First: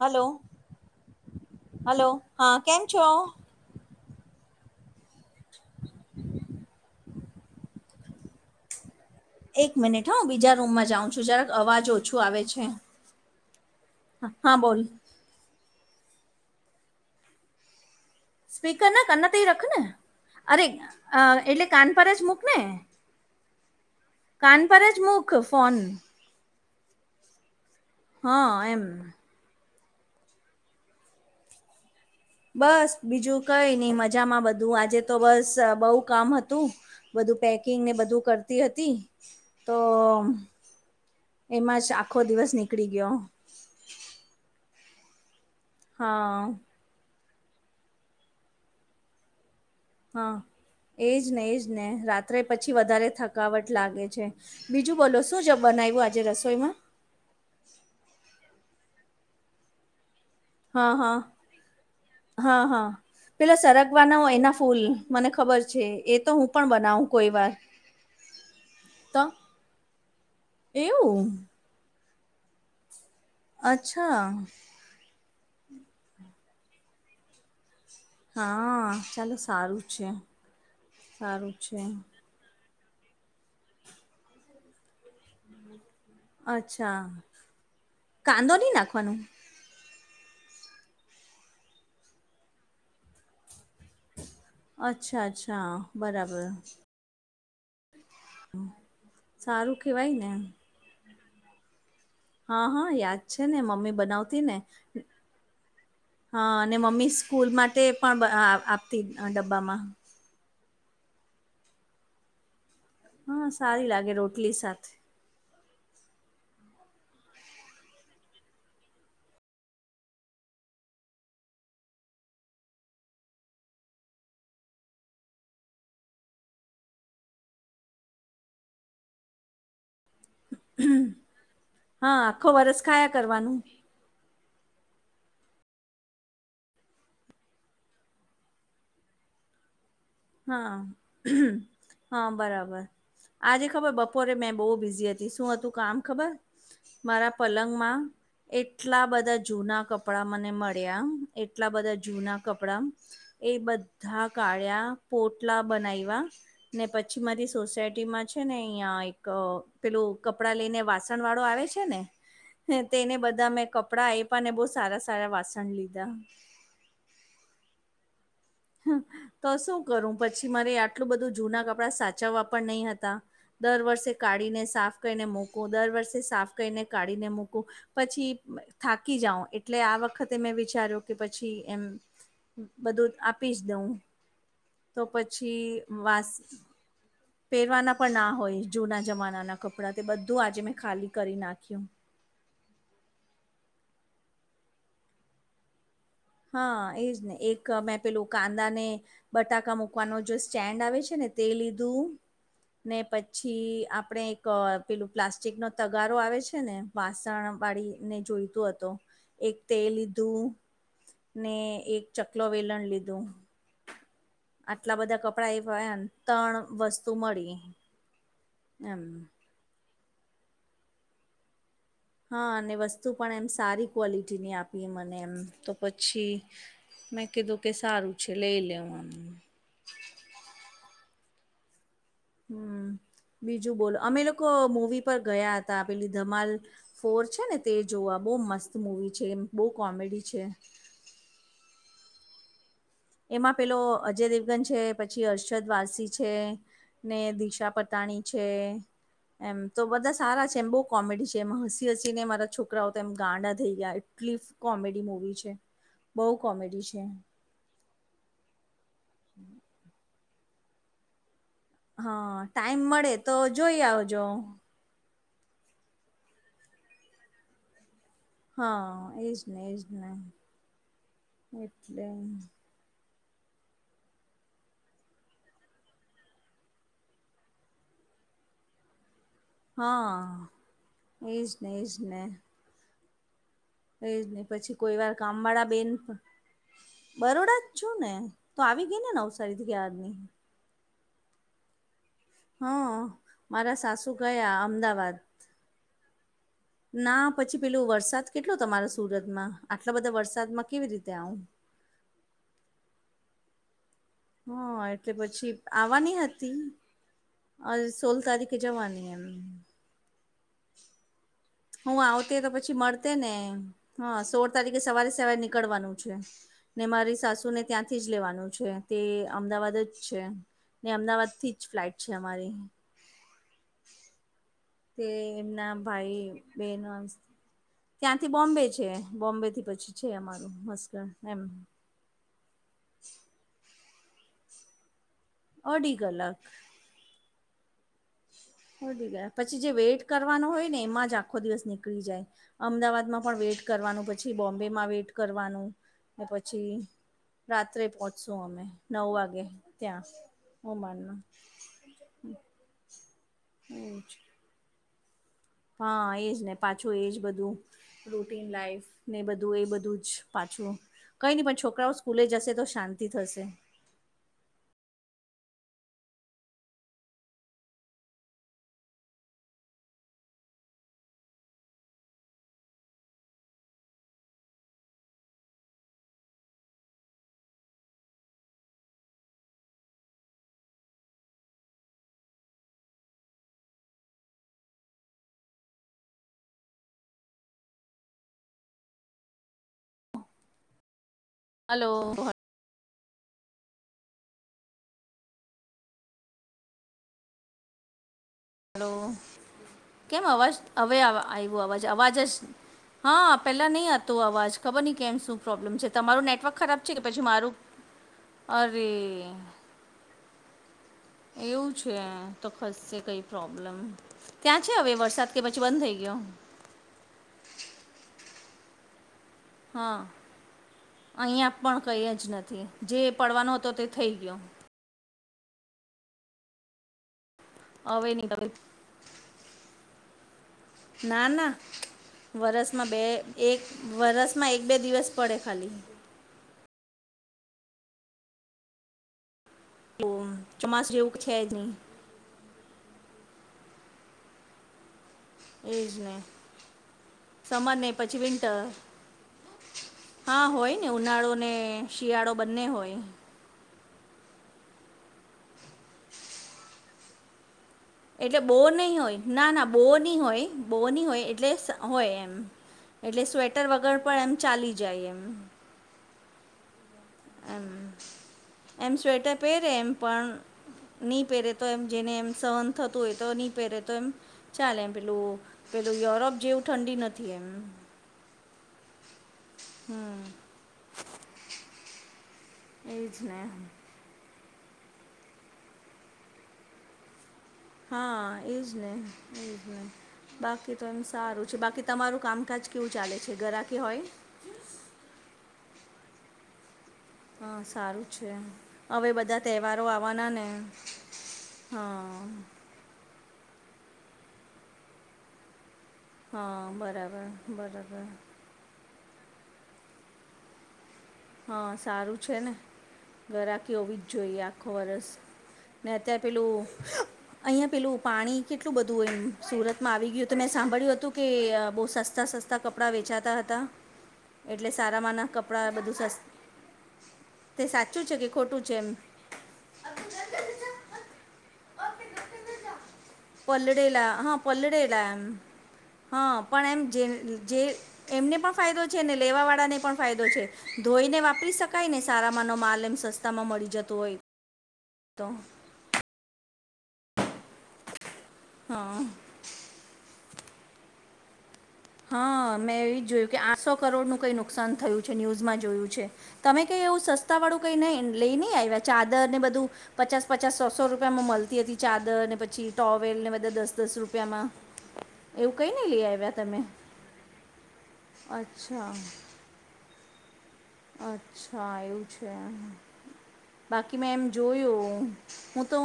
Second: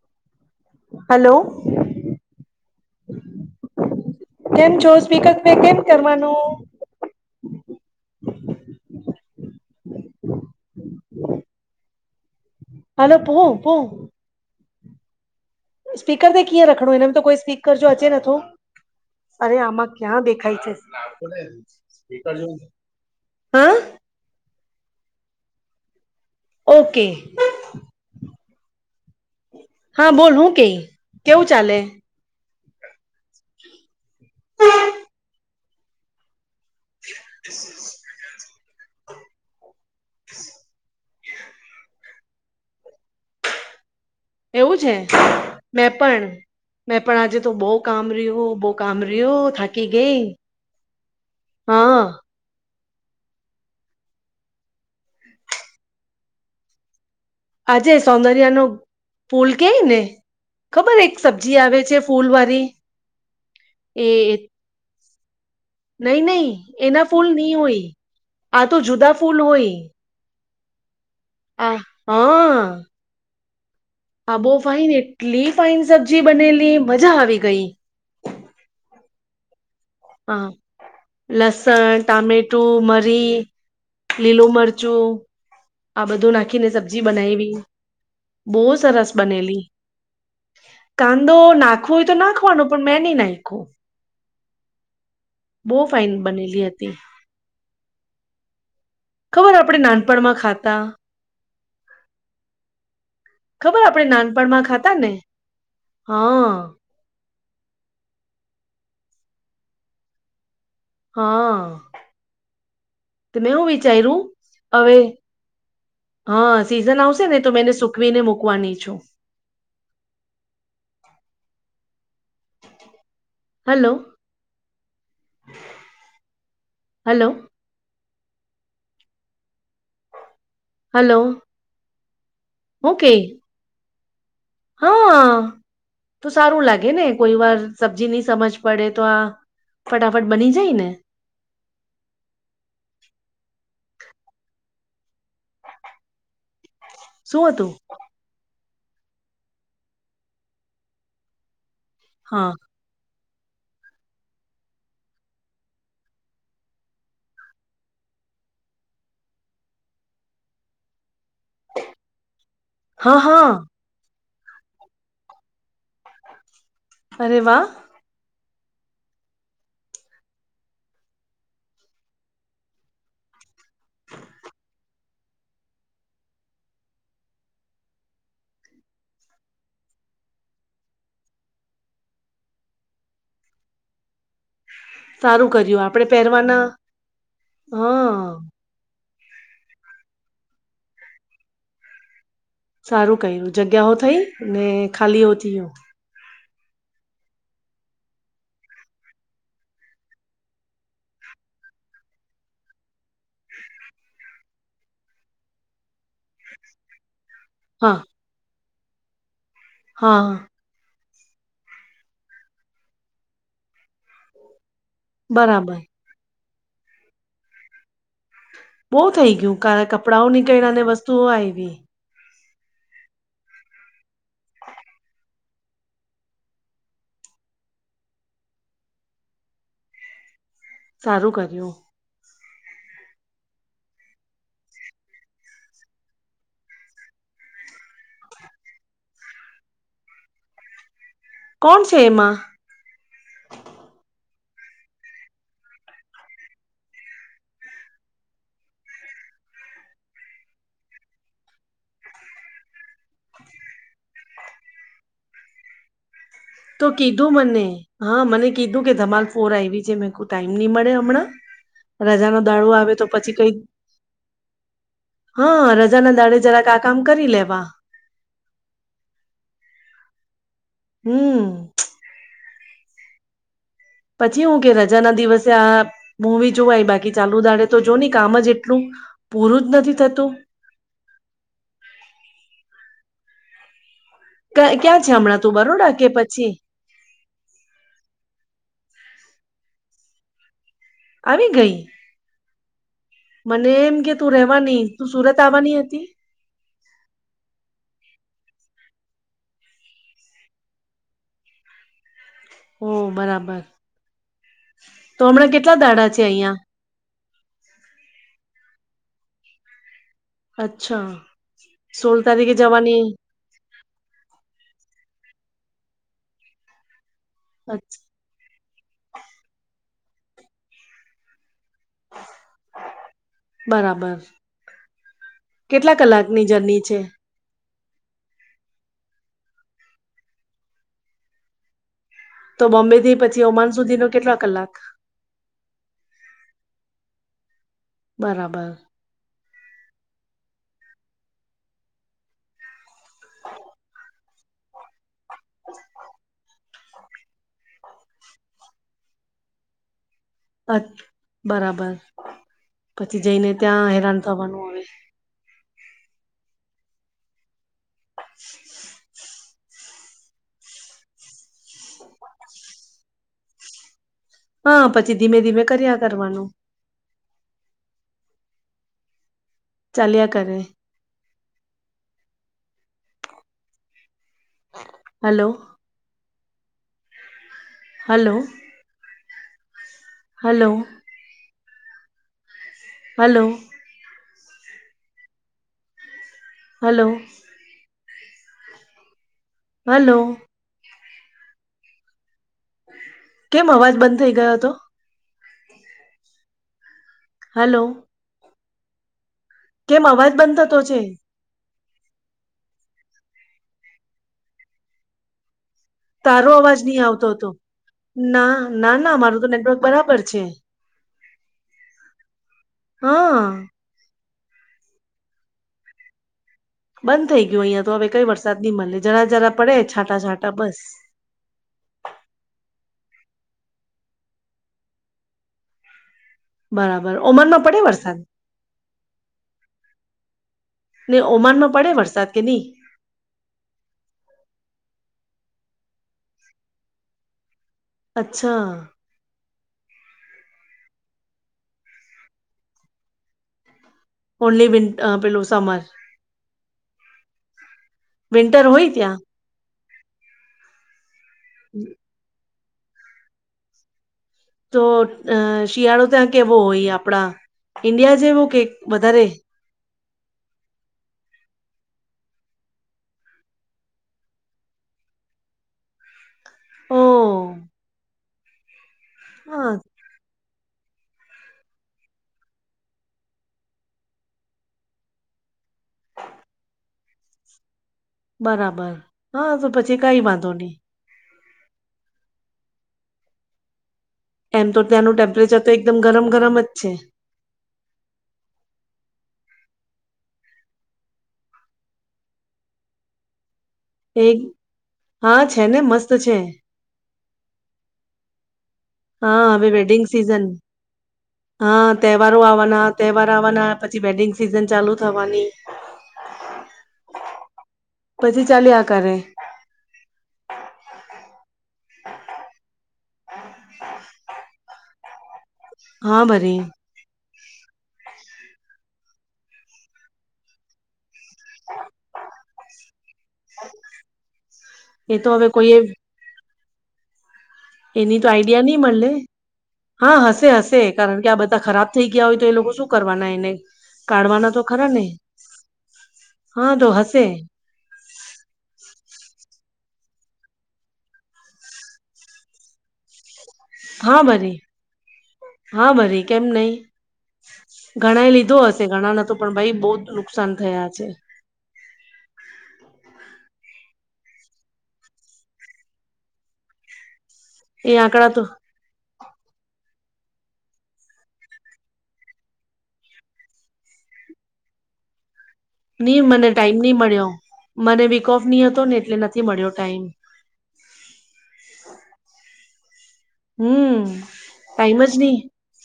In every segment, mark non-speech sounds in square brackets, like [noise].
Hello. Hello. Hello હા કેમ છો? કેમ છો? સ્પીકર તે કેમ કરવાનું? એક મિનિટ હો હું બીજા રૂમમાં જાઉં છું જરાક અવાજ ઓછું આવે છે. હલો પુહુ પુ. હ હા બોલ. સ્પીરથી કીં રખડો એનેમ તો કોઈ સ્પીર જો અચે નથી. સ્પીકર ના કના ત અરે રખ ને આમાં ક્યાં દેખાય અરે છે. અ એટલે કાન પર જ મૂક ને હા. કાન પર જ મુક ફોન. ઓકે. હા એમ. હા બોલ હું કેઈ કેવું ચાલે. બસ બીજું કઈ નહી મજામાં બધું આજે તો બસ બહુ કામ હતું. બધું પેકિંગ ને બધું કરતી હતી. તો એમાં જ આખો દિવસ નીકળી ગયો. એવું છે મે પણ. હા મેં પણ આજે તો બહુ કામ રહ્યું બહુ કામ રહ્યું થાકી ગઈ હા એજ ને એજ ને હા રાત. અત્રે પછી વધારે થકાવટ લાગે છે બીજું બોલો શું જ બનાવ્યું આજે રસોઈમાં. આજે સૌંદર્યા નો પુલ કેય ને. હા ખબર હા એક સબ્જી આવે છે ફૂલ હા વાળી હા પેલા એ સરગવાના હોય એના ફૂલ. મને ખબર છે એ નઈ તો નઈ હું પણ એના બનાવું ફૂલ કોઈ વાર ની હોય આ જુદા તો. ફૂલ હોય એવું. આ હા. અચ્છા. આા બો ફાાઈન એટલી ફાાઈન સબ્જી બનેલી મજા આવી ગઈ. હા ચાલો સારું. છે હા સારું છે લસણ ટમેટ. ટું મરી લીલું મરચું. આ બધું નાખીને અચ્છા સબ્જી બનાવીવી કાંદો બહુ નહીં સરસ નાખવાનું બનેલી. કાંદો નાખવો હોય તો નાખવાનો પણ મેં નહી નાખ્યું. અચ્છા અચ્છા ફાઇન બરાબર. બનેલી હતી ખબર આપણે સારું કેવાય ને. નાનપણમાં ખાતા હા હા યાદ છે ને ખબર મમ્મી આપણે બનાવતી ને નાનપણમાં ખાતા ને હા અને મમ્મી. સ્કૂલ માટે પણ આપતી ડબ્બામાં. હા. તે હા મેં હું સારી લાગે વિચાર્યું રોટલી સાથે હવે. હા સીઝન આવશે ને તો મે એને સુખવી ને મૂકવાની છું. Hello hello. હલો. હા આખો વરસ ઓકે ખાયા કરવાનું. હા. તો સારું લાગે ને કોઈ વાર સબ્જી નહી સમજ પડે તો આ. ફટાફટ બની. જાય હા ને હા બરાબર. આજે ખબર બપોરે મેં બહુ બિઝી હતી શું હતું કામ ખબર મારા શું હતું પલંગમાં. એટલા બધા જૂના કપડા મને મળ્યા એટલા બધા. જૂના હા કપડા એ બધા કાળ્યા પોટલા બનાવવા. ને પછી મારી સોસાયટીમાં છે ને અહિયાં એક પેલું કપડાં લઈ ને વાસણ વાળો આવે. ને તેને હા હા બધા મેં કપડા આપ્યાને બહ સારા સારા વાસણ લીધા. અરે વાહ. તો શું કરું પછી મારે આટલું બધું જૂના કપડા સાચા વાપર નહીં હતા. દર વર્ષે કાઢીને સાફ કરીને મૂકું દર વર્ષે સાફ કરીને કાઢીને મૂકું. પછી થાકી જાઓ એટલે આ વખતે મેં વિચાર્યું કે પછી એમ. બધું આપી જ દઉં. તો સારું પછી કર્યું આપડે વાસ પહેરવાના પહેરવાના પણ ના હા હોય. જૂના જમાનાના કપડાં તે બધું આજે મેં ખાલી કરી નાખ્યું. સારું કર્યું જગ્યાઓ થઈ ને ખાલી હોતી હો. હા એજ ને એક મેં પેલું કાંદા ને. બટાકા મૂકવાનો જે સ્ટેન્ડ આવે છે ને તે લીધું. ને પછી આપણે એક પેલું પ્લાસ્ટિક નો તગારો આવે છે ને વાસણ. હા વાળીને જોઈતું હતો એક તે હા લીધું. ને એક ચકલો વેલણ લીધું. આટલા બધા કપડાં બરાબર એવાને ત્રણ વસ્તુ મળી. બહુ એમ થઈ ગયું કાર કપડાંઓ નીકળ્યાને વસ્તુઓ આવી હા અને વસ્તુ પણ એમ સારી ક્વોલિટીની આપીએ મને એમ તો પછી મેં કીધું કે સારું છે લઈ લેવ અમને સારું કર્યું હમ બીજું બોલો અમે લોકો મુવી પર ગયા હતા પેલી ધમાલ ફોર છે ને તે જોવા બહુ મસ્ત મુવી છે બહુ કોમેડી છે કોણ છે એમાં એમાં પેલો અજય દેવગન છે પછી અર્ષદ વારસી છે ને દિશા પતાણી છે એમ તો બધા સારા છે એમ બહુ કોમેડી છે એમ હસી હસીને મારા છોકરાઓ તો એમ ગાંડા થઈ ગયા એટલી કોમેડી મુવી છે બહુ કોમેડી તો છે કીધું મને હા મને કીધું કે ધમાલ ફોર આવી છે મે કો ટાઈમ નહી મળે હમણાં રાજાનોો હા દાળો ટાઈમ આવે તો મળે પછી કઈ જોઈ આવજો હા રજા ના દાડે જરાક આ કામ કરી લેવા હા એજ ને એજ નહી હમ એટલે પછી હું કે રા ના દિવસે આ મવી જોવાય બાકી ચાલુ દાડે તો જો ને કામ જ એટલું પૂરું જ નથી થતું હા એ જને એ જ ને એ પછી ક્યાં કોઈ ક્યાં છે વાર કામ હમણાં તું વાળા બેન બરોડા કે પછી બરોડા જ છું ને તો આવી ગઈ ને નવસારી થી યાારની આવી ગઈ હા મને મારા એમ સાસુ કે તું ગયા રવાની તું અમદાવાદ સુરત આવવાની હતી ના પછી પેલોું વરસાદ કેટલો તમારા સુરતમાં આટલા બધા વરસાદમાં કેવી રીતે આવું હો બરાબર હા એટલે તો હમણાં પછી કેટલા દાડા આવવાની છે અહિયાં હતી અ સોલ તારીખે જવાની એમ અચ્છા હું સોળ આવતી તો તારીખે પછી જવાની મળતે ને હા સોળ તારીખે સવારે સવારે નીકળવાનું છે ને મારી સાસુ તુંને અચ્છ, ત્યાંથી જ લેવાનું છે તે અમદાવાદ જ છે ને અમદાવાદથી જ ફ્લાઇટ છે અમારી બરાબર તે એમના કેટલા ભાઈ કલાકની જર્ની છે બેનોં ત્યાંથી બોમ્બે છે બોમ્બે થી પછી છે અમારું મસ્ક એમ તો બોમ્બે થી પછી ઓમાન સુધીનોો કેટલા કલાક અઢી ગલ બરાબર ગયા પછી જે વેઇટ કરવાનો હોય ને એમાં જ આખો દિવસ નીકળી જાય અમદાવાદ માં પણ વેઇટ કરવાનું પછી બોમ્બેમાં વેઇટ કરવાનું ને પછી રાત્રે પહોંચશુ અમે નવ વાગે ત્યાં અ ઓમાનમાં બરાબર પછી જઈને ત્યાં એવું જ હેરાન થવાનું હ. હા એ જ ને પાછું એ જ બધું રૂટીન લાઈફ ને બધું એ બધું જ. પાછું કઈ નહી પણ છોકરાઓ સ્કૂલે જશે તો શાંતિ થશે. હા પછી ધીમે ધીમે કર્યા કરવાનું. ચાલ્યા કરે. Hello. Hello. Hello. Hello. Hello. Hello. Hello. કેમ અવાજ બંધ થઈ ગયો હતો. હલો. હલો કેમ અવાજ બંધ થતો હવે છે આ આવું અવાજ અવાજ જ હા પેલા નહી હતો અવાજ ખબર ન કેમ શું. પ્રોબ્લેમ છે તમારું તારો નેટવર્ક અવાજ ખરાબ છે નહી કે પછી આવતો હતો મારું. ના અરે ના ના મામારું તો નેટવર્ક બરાબર છે. એવું છે તો ખસશે કઈ હા પ્રોબ્લેમ. ત્યાં છે હવે વરસાદ કે પછી બંધ થઈ ગયો. બંધ થઈ ગયું અહિયાયા તો હવે કઈ વરસાદ ન મળે જરા જરા પડે હા છાંટા છાંટા બસ. અહીંયા પણ કઈ જ નથી જે પડવાનો હતો તે થઈ ગયો. બરાબર ઓમરમાં. અવે ન ક. [inaudible] ને ના ના ઓમાનમાં પડે વરસાદ કે નહી વરસમાં બે એક વરસમાં એક બે દિવસ પડે ખાલી. અચ્છા. તો ચોમાસું જેવું છે જ નહી. ઓનલી વિ પેલો. [unintelligible] એજ ને સમર ને પછી વિન્ટર. હોય ત્યાં હા હોય ને ઉનાળો ને શિયાળો બંને હોય. તો અ શિયાળો ત્યાં કેવો હોય આપણા. એટલે બો નહી હોય ના ના બો નહી હોય બો નહી હોય એટલે હોય એમ. એટલે સ્વેટર વગર પણ એમ ચાલી જાય એમ. હમ. એમ એમ સ્વેટર પહેરે એમ પણ. નહી પહેરે તો એમ જેને એમ સહન થતું હોય તો નહી પહેરે તો એમ. ચલે એમ પેલું પેલું યુરોપ જેવું ઠંડી નથી એમ. બરાબર હા તો પછી હમ કઈ વાંધો નહી. એજ ને એમ તો ત્યાંનું ટેમ્પરેચર તો એકદમ ગરમ ગરમ જ છે. હા એજ ને બાકી તો એમ સારું છે બાકી તમારું કામકાજ કેવું ચાલે છે ગરાકી હોય. હા છે ને મસ્ત છે. હા સારું છે હવે બધા હા હવે તહેવારો વેડિંગ આવવાના સિઝન ને. હા તહેવારો આવવાના તહેવાર આવવાના પછી વેડિંગ સિઝન ચાલુ થવાની. હા બરાબર બરાબર. ચાલીઆ કરે. હા સારું છે ને. ઘરાકી હોવી જ જોઈએ આખો વરષ ને અત્યારે હા ભરી પેલું. અહીંયા પેલું પાણી કેટલું બધું એમ સુરતમાં આવી ગયું તો મેં સાંભળ્યું હતું. કે બો સસ્તા સસ્તા કપડાં વેચાતા હતા એટલે એ તો સારામાંના હવે કપડા કોઈ બધું સસ્તું એની તો કે ખોટું આઈડિયા છે ની એમ મલે હા હશે હશે કારણ કે આ બધા ખરાબ થઈ ગયા હોય તો એ લોકો શું કરવાના એને પલળેલા હા કાઢવાના તો ખરા ને પલળેલા એમ હા પણ એમ તો જે હશે જે એમને પણ ફાયદો છે ને લેવા વાળા ને પણ ફાયદો છે ધોઈને વાપરી શકાયને સારા માનો માલ એમ સસ્ સસ્તામાં મળી જતો હોય હા બરી તો હા ભરી કેમ નઈ ઘણાએ લીધો હશે હા ઘણા ન તો પણ ભાઈ બોત નુકસાન થયા છે હા મેં એવી જ જોયું કે આઠસો કરોડ નું કઈ નુકસાન થયું છે ન્યૂઝમાં જોયું છે તમે કઈ એવું સસ્તા વાળું કઈ નઈ એ આંકડા લઈ તો નઈ આવ્યા ચાદર ને બધું પચાસ પચાસ સોસો રૂપિયામાં મળતી હતી ચાદર ને પછી ટોવેલ ને બધા દસ દસ રૂપિયામાં [inaudible] એવું કઈ નઈ નઈ મને ટાઈમ નહ મળ્યો મને વીક ઓફ નહ હતો ને અચ્છા એટલે નથી મળ્યો ટાઈમ અચ્છા એવું છે બાકી હમ મેં એમ જોયું ટાઈમ હું જ નહી હું તો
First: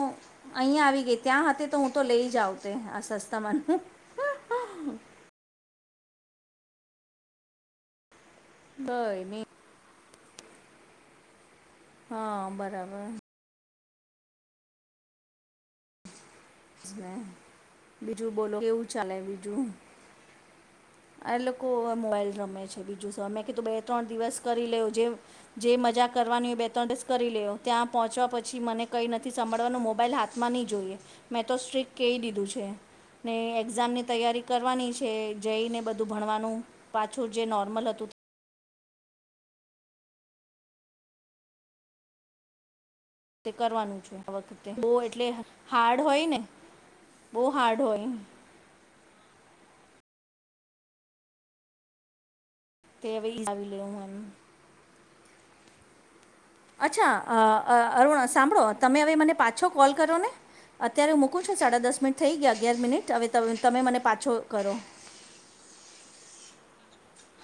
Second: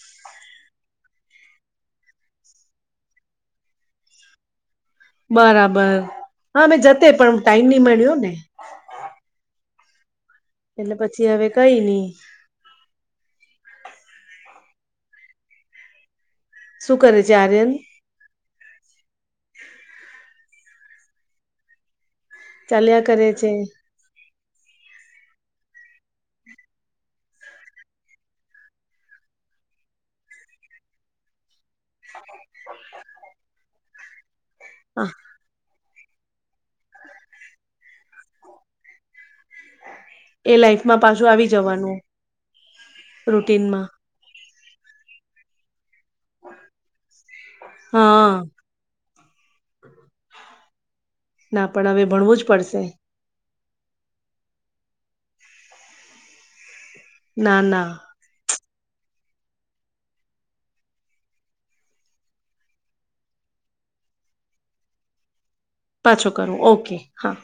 અહીંયા આવી ગઈ ત્યાં હતી તો હું તો લઈ જાઉ તે આ સસ્તામાંનું બરાબર હા મે જતે પણ ટાઈમ નહી મળ્યો ને કઈ ની એટલે પછી હવે કઈ નઈ હા બરાબર હ શું ના કરે છે આર્યન [unintelligible] બીજું બોલો કેવું ચાલે બીજું આ લોકો [unintelligible] મોબાઈલ રમે છે ચાલ્યા બીજું શ કરે મેં છે કધું બે ત્રણ દિવસ કરી લેવ જેવ જે મજા કરવાની બે ત્રણ દસ કરી લ લો્યો ત્યાં પહોંચવા પછી મને કંઈ નથી સાભળવાનો મોબાઈલ હાથ માં નહી જોઈએ મેં તો સ્ટ્રીક કહી દીધું છે ને એક્ઝામની તૈયારી કરવાની છે જઈને બધું ભણવાનું પાછું જે નોર્મલ હતું એ લાઈફમાં પાછું આવી જવાનું તે રૂટીનમાં કરવાનું છે આ વખતે બો એટલે હાર્ડ હોય ને બો હાર્ડ હોય હા ના પણ હવે ભણવું જ પડશે [unintelligible] કેવે લાવી લે હું એમ અચ્છા ના અ ના અરુણ સાંભળો તમે હવે મને પાછો કોલ કરો ને અત્યારે મૂકું છું સાડા દસ મિનિટ થઈ ગયા અગિયાર મિનિટ હવે તમે મને પાછો કરો પાછો કરો ઓકે હા